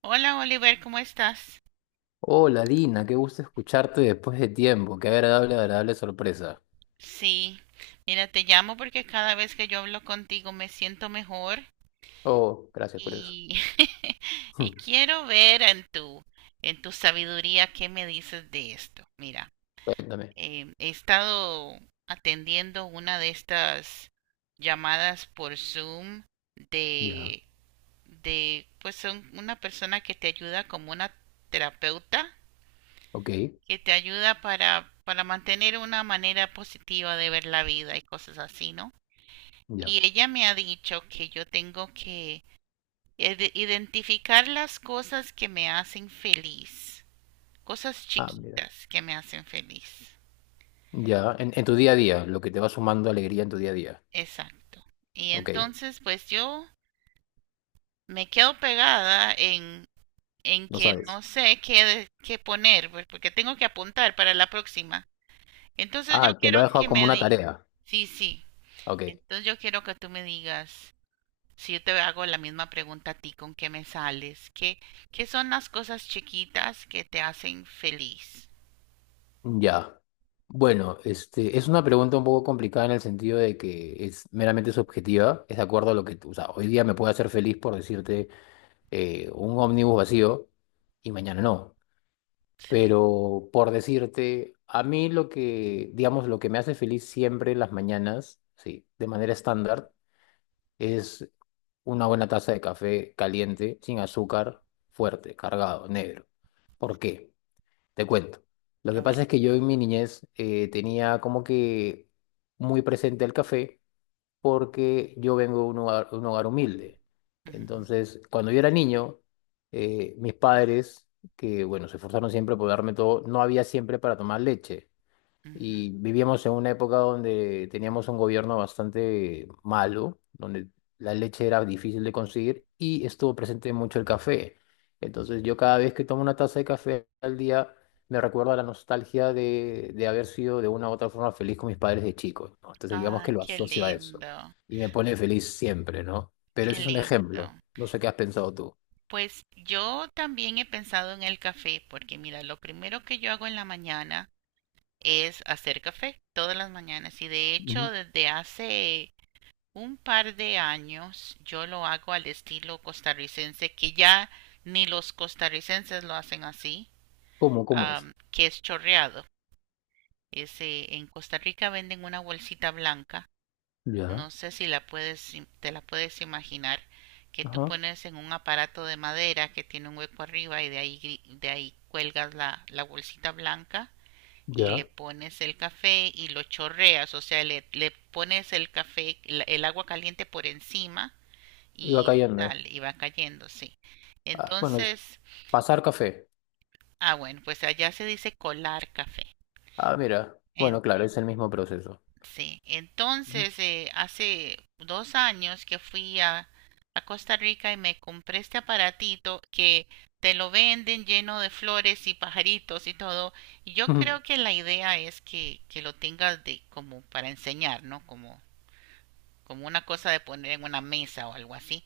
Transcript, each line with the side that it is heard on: right: Hola Oliver, ¿cómo estás?
left: Hola Dina, qué gusto escucharte después de tiempo, qué agradable, agradable sorpresa.
right: Sí, mira, te llamo porque cada vez que yo hablo contigo me siento mejor
left: Oh, gracias por eso.
right: y, y
left: Hmm,
right: quiero ver en en tu sabiduría qué me dices de esto. Mira,
left: cuéntame.
right: he estado atendiendo una de estas llamadas por Zoom
left: Ya,
right: de, pues son una persona que te ayuda como una terapeuta
left: ok,
right: que te ayuda para mantener una manera positiva de ver la vida y cosas así, ¿no?
left: ya.
right: Y ella me ha dicho que yo tengo que identificar las cosas que me hacen feliz, cosas
left: Ah, mira.
right: chiquitas que me hacen feliz.
left: Ya, en tu día a día, lo que te va sumando alegría en tu día a día.
right: Exacto. Y
left: Ok,
right: entonces pues yo me quedo pegada en
left: no
right: que no
left: sabes.
right: sé qué, qué poner, pues, porque tengo que apuntar para la próxima. Entonces yo
left: Ah, te lo he
right: quiero
left: dejado
right: que
left: como
right: me
left: una
right: diga.
left: tarea.
right: Sí, sí.
left: Ok,
right: Entonces yo quiero que tú me digas. Si yo te hago la misma pregunta a ti, ¿con qué me sales? ¿Qué son las cosas chiquitas que te hacen feliz?
left: ya. Bueno, este, es una pregunta un poco complicada en el sentido de que es meramente subjetiva, es de acuerdo a lo que tú, o sea, hoy día me puede hacer feliz por decirte un ómnibus vacío y mañana no.
right: Sí,
left: Pero por decirte, a mí lo que, digamos, lo que me hace feliz siempre en las mañanas, sí, de manera estándar, es una buena taza de café caliente, sin azúcar, fuerte, cargado, negro. ¿Por qué? Te cuento. Lo
right: a
left: que
right: ver.
left: pasa es que yo en mi niñez tenía como que muy presente el café porque yo vengo de un hogar humilde.
right: Ujú,
left: Entonces, cuando yo era niño, mis padres, que bueno, se esforzaron siempre por darme todo, no había siempre para tomar leche. Y
right: ujú.
left: vivíamos en una época donde teníamos un gobierno bastante malo, donde la leche era difícil de conseguir y estuvo presente mucho el café. Entonces yo cada vez que tomo una taza de café al día me recuerdo a la nostalgia de haber sido de una u otra forma feliz con mis padres de chico, ¿no? Entonces digamos
right: Ah,
left: que lo
right: qué
left: asocio a eso
right: lindo,
left: y me pone feliz siempre, ¿no? Pero
right: qué
left: ese es un
right: lindo.
left: ejemplo. No sé qué has pensado tú.
right: Pues yo también he pensado en el café, porque mira, lo primero que yo hago en la mañana es hacer café todas las mañanas y de hecho
left: Ujú.
right: desde hace un par de años yo lo hago al estilo costarricense, que ya ni los costarricenses lo hacen así
left: ¿Cómo? ¿Cómo es?
right: que es chorreado. Ese, en Costa Rica venden una bolsita blanca,
left: Ya,
right: no sé si la puedes, te la puedes imaginar, que tú
left: ajá,
right: pones en un aparato de madera que tiene un hueco arriba y de de ahí cuelgas la bolsita blanca y le
left: ya.
right: pones el café y lo chorreas, o sea, le pones el café, el agua caliente por encima
left: Iba
right: y
left: cayendo.
right: sale, y va cayendo, sí.
left: Ah, bueno,
right: Entonces,
left: pasar café.
right: ah, bueno, pues allá se dice colar café.
left: Ah, mira. Bueno, claro, es el mismo proceso.
right: Sí,
left: Ujú.
right: entonces hace 2 años que fui a Costa Rica y me compré este aparatito que te lo venden lleno de flores y pajaritos y todo. Y yo
left: Ujú.
right: creo que la idea es que lo tengas de como para enseñar, ¿no? Como, como una cosa de poner en una mesa o algo así.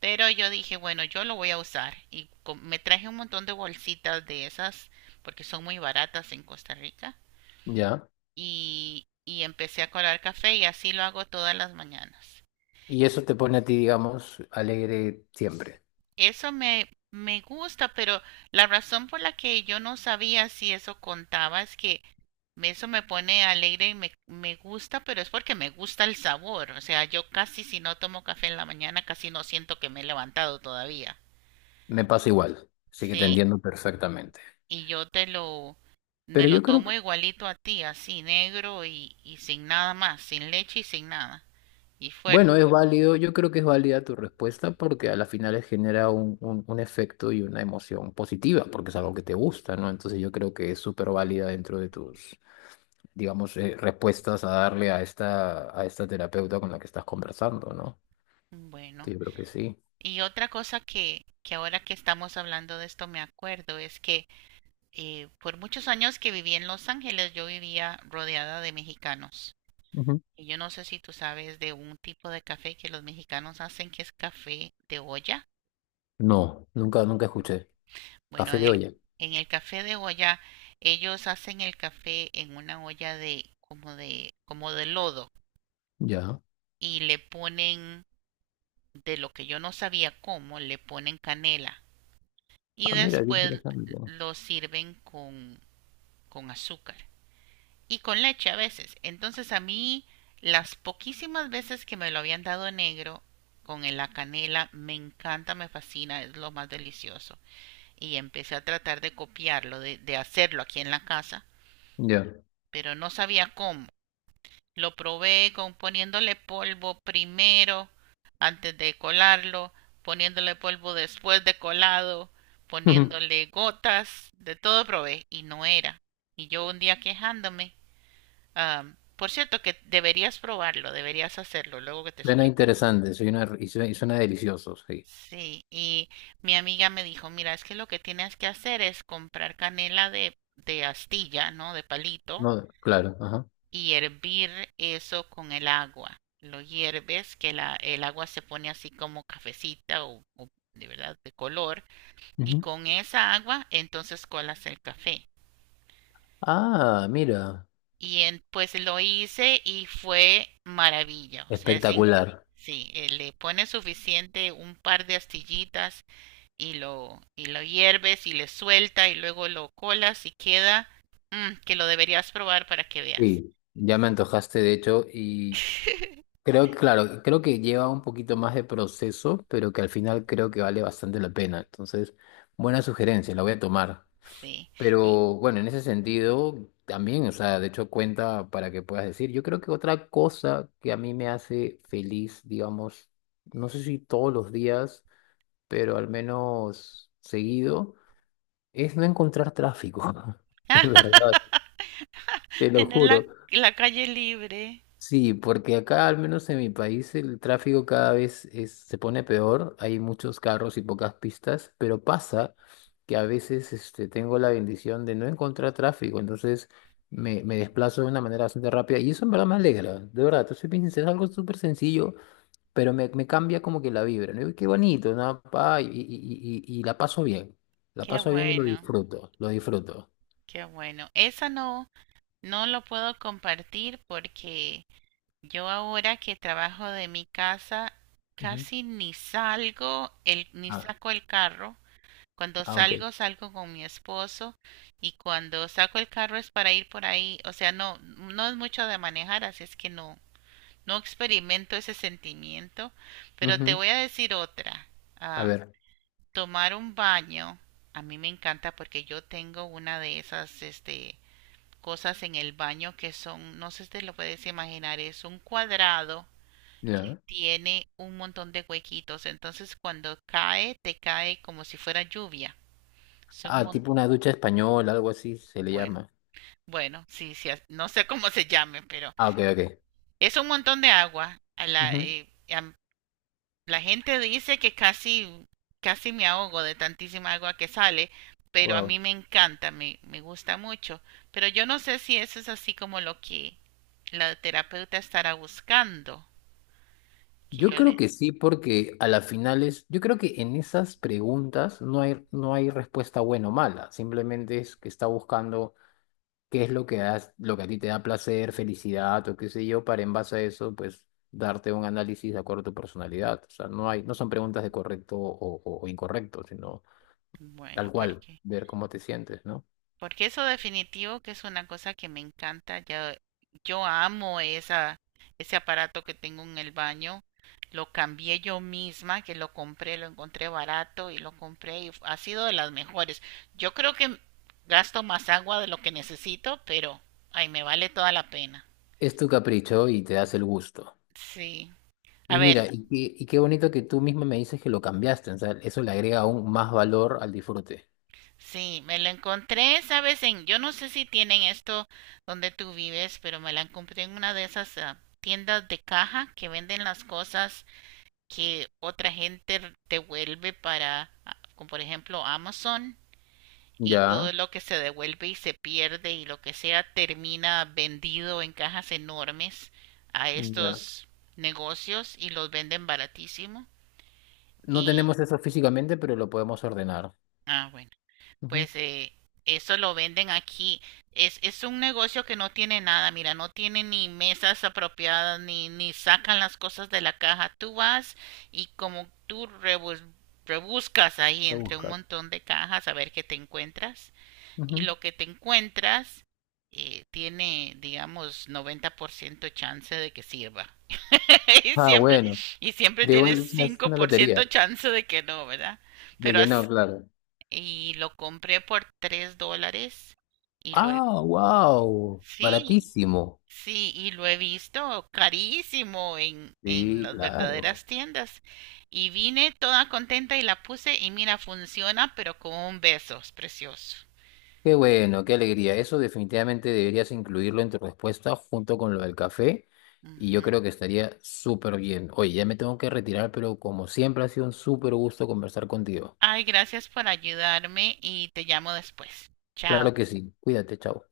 right: Pero yo dije, bueno, yo lo voy a usar y me traje un montón de bolsitas de esas porque son muy baratas en Costa Rica
left: Ya.
right: y empecé a colar café y así lo hago todas las mañanas.
left: Y eso te pone a ti, digamos, alegre siempre.
right: Eso me gusta, pero la razón por la que yo no sabía si eso contaba es que eso me pone alegre y me gusta, pero es porque me gusta el sabor. O sea, yo casi si no tomo café en la mañana, casi no siento que me he levantado todavía.
left: Me pasa igual, así que te
right: Sí,
left: entiendo perfectamente.
right: y yo te lo, me
left: Pero
right: lo
left: yo creo que,
right: tomo igualito a ti, así negro y sin nada más, sin leche y sin nada. Y
left: bueno, es
right: fuerte.
left: válido, yo creo que es válida tu respuesta porque a la final genera un efecto y una emoción positiva, porque es algo que te gusta, ¿no? Entonces yo creo que es súper válida dentro de tus, digamos, respuestas a darle a esta terapeuta con la que estás conversando, ¿no?
right: Bueno.
left: Entonces, yo creo que sí.
right: Y otra cosa que ahora que estamos hablando de esto me acuerdo es que por muchos años que viví en Los Ángeles yo vivía rodeada de mexicanos.
left: Ujú.
right: Y yo no sé si tú sabes de un tipo de café que los mexicanos hacen que es café de olla.
left: No, nunca, nunca
right: ¿No?
left: escuché.
right: Bueno,
left: Café
right: en
left: de olla.
right: en el café de olla ellos hacen el café en una olla de como de como de lodo
left: Ya.
right: y le ponen de lo que yo no sabía cómo le ponen canela y
left: Ah, mira, qué
right: después
left: interesante.
right: lo sirven con azúcar y con leche a veces. Entonces a mí las poquísimas veces que me lo habían dado negro con la canela me encanta, me fascina, es lo más delicioso. Y empecé a tratar de copiarlo, de hacerlo aquí en la casa,
left: Ya.
right: pero no sabía cómo. Lo probé con poniéndole polvo primero antes de colarlo, poniéndole polvo después de colado,
left: Ujú.
right: poniéndole gotas, de todo probé y no era. Y yo un día quejándome, por cierto que deberías probarlo, deberías hacerlo, luego que te
left: Suena
right: explique.
left: interesante, suena, y suena, y suena delicioso, sí.
right: Sí, y mi amiga me dijo, mira, es que lo que tienes que hacer es comprar canela de astilla, ¿no? De palito,
left: No, claro, ajá.
right: y hervir eso con el agua. Lo hierves, que el agua se pone así como cafecita o de verdad de color y
left: Ujú.
right: con esa agua entonces colas el café.
left: Ah, mira,
right: Y pues lo hice y fue maravilla, o sea, es increíble.
left: espectacular.
right: Sí, le pones suficiente un par de astillitas y lo hierves y le suelta y luego lo colas y queda, mm, que lo deberías probar para que veas.
left: Sí, ya me antojaste, de hecho, y creo que, claro, creo que lleva un poquito más de proceso, pero que al final creo que vale bastante la pena. Entonces, buena sugerencia, la voy a tomar.
right: Sí. Y,
left: Pero bueno, en ese sentido también, o sea, de hecho cuenta para que puedas decir. Yo creo que otra cosa que a mí me hace feliz, digamos, no sé si todos los días, pero al menos seguido, es no encontrar tráfico. En verdad, te lo
right: tener
left: juro.
right: la calle libre.
left: Sí, porque acá, al menos en mi país, el tráfico cada vez se pone peor. Hay muchos carros y pocas pistas, pero pasa que a veces este, tengo la bendición de no encontrar tráfico, entonces me desplazo de una manera bastante rápida y eso en verdad me alegra, de verdad. Te soy bien sincero, es algo súper sencillo, pero me cambia como que la vibra, ¿no? Y qué bonito, ¿no? Pa, y la
right: Qué
left: paso bien y lo
right: bueno,
left: disfruto, lo disfruto.
right: qué bueno. Esa no, no lo puedo compartir porque yo ahora que trabajo de mi casa
left: Ujú.
right: casi ni salgo, el, ni
left: Ah,
right: saco el carro. Cuando
left: ah, ok.
right: salgo, salgo con mi esposo y cuando saco el carro es para ir por ahí. O sea, no, no es mucho de manejar, así es que no, no experimento ese sentimiento. Pero te
left: Ujú.
right: voy a decir otra.
left: A
right: Am,
left: ver,
right: tomar un baño, a mí me encanta porque yo tengo una de cosas en el baño que son, no sé si te lo puedes imaginar, es un cuadrado que
left: ya.
right: tiene un montón de huequitos, entonces cuando cae, te cae como si fuera lluvia. Es un
left: Ah, tipo una ducha española, algo así se le
right: bueno,
left: llama.
right: bueno, sí, sí, no sé cómo se llame, pero
left: Ah, ok, ok.
right: es un montón de agua. A a la gente dice que casi, casi me ahogo de tantísima agua que sale, pero a
left: Wow.
right: mí me encanta, me gusta mucho. Pero yo no sé si eso es así como lo que la terapeuta estará buscando, que
left: Yo
right: yo
left: creo
right: le...
left: que sí, porque a las finales, yo creo que en esas preguntas no hay, no hay respuesta buena o mala. Simplemente es que está buscando qué es lo que lo que a ti te da placer, felicidad o qué sé yo, para en base a eso, pues darte un análisis de acuerdo a tu personalidad. O sea, no hay, no son preguntas de correcto o, o incorrecto, sino
right: Bueno,
left: tal cual,
right: porque...
left: ver cómo te sientes, ¿no?
right: Porque eso definitivo que es una cosa que me encanta. Ya yo amo ese aparato que tengo en el baño. Lo cambié yo misma, que lo compré, lo encontré barato y lo compré y ha sido de las mejores. Yo creo que gasto más agua de lo que necesito, pero ay, me vale toda la pena.
left: Es tu capricho y te das el gusto.
right: Sí. A
left: Y mira,
right: ver,
left: y qué bonito que tú misma me dices que lo cambiaste, o sea, eso le agrega aún más valor al disfrute.
right: sí, me lo encontré, ¿sabes? En, yo no sé si tienen esto donde tú vives, pero me la encontré en una de esas tiendas de caja que venden las cosas que otra gente devuelve como por ejemplo, Amazon y todo
left: Ya,
right: lo que se devuelve y se pierde y lo que sea termina vendido en cajas enormes a
left: ya.
right: estos negocios y los venden baratísimo.
left: No
right: Y,
left: tenemos eso físicamente, pero lo podemos ordenar.
right: ah, bueno.
left: Ujú,
right: Pues eso lo venden aquí. Es un negocio que no tiene nada, mira, no tiene ni mesas apropiadas, ni sacan las cosas de la caja. Tú vas y como tú rebuscas ahí
left: a
right: entre un
left: buscar.
right: montón de cajas a ver qué te encuentras y
left: Ujú.
right: lo que te encuentras tiene, digamos, 90% chance de que sirva. y
left: Ah,
right: siempre,
left: bueno,
right: y siempre
left: pero
right: tienes
left: igual es
right: cinco
left: una
right: por
left: lotería,
right: ciento chance de que no, ¿verdad?
left: de
right: Pero
left: que no,
right: así,
left: claro.
right: y lo compré por $3 y lo he,
left: Ah, wow,
right: sí,
left: baratísimo.
right: sí, y lo he visto carísimo en
left: Sí,
right: las
left: claro.
right: verdaderas tiendas. Y vine toda contenta y la puse y mira, funciona, pero con un beso, es precioso.
left: Qué bueno, qué alegría. Eso definitivamente deberías incluirlo en tu respuesta junto con lo del café y
right: Ujú.
left: yo creo que estaría súper bien. Oye, ya me tengo que retirar, pero como siempre ha sido un súper gusto conversar contigo.
right: Ay, gracias por ayudarme y te llamo después. Chao.
left: Claro que sí. Cuídate, chao.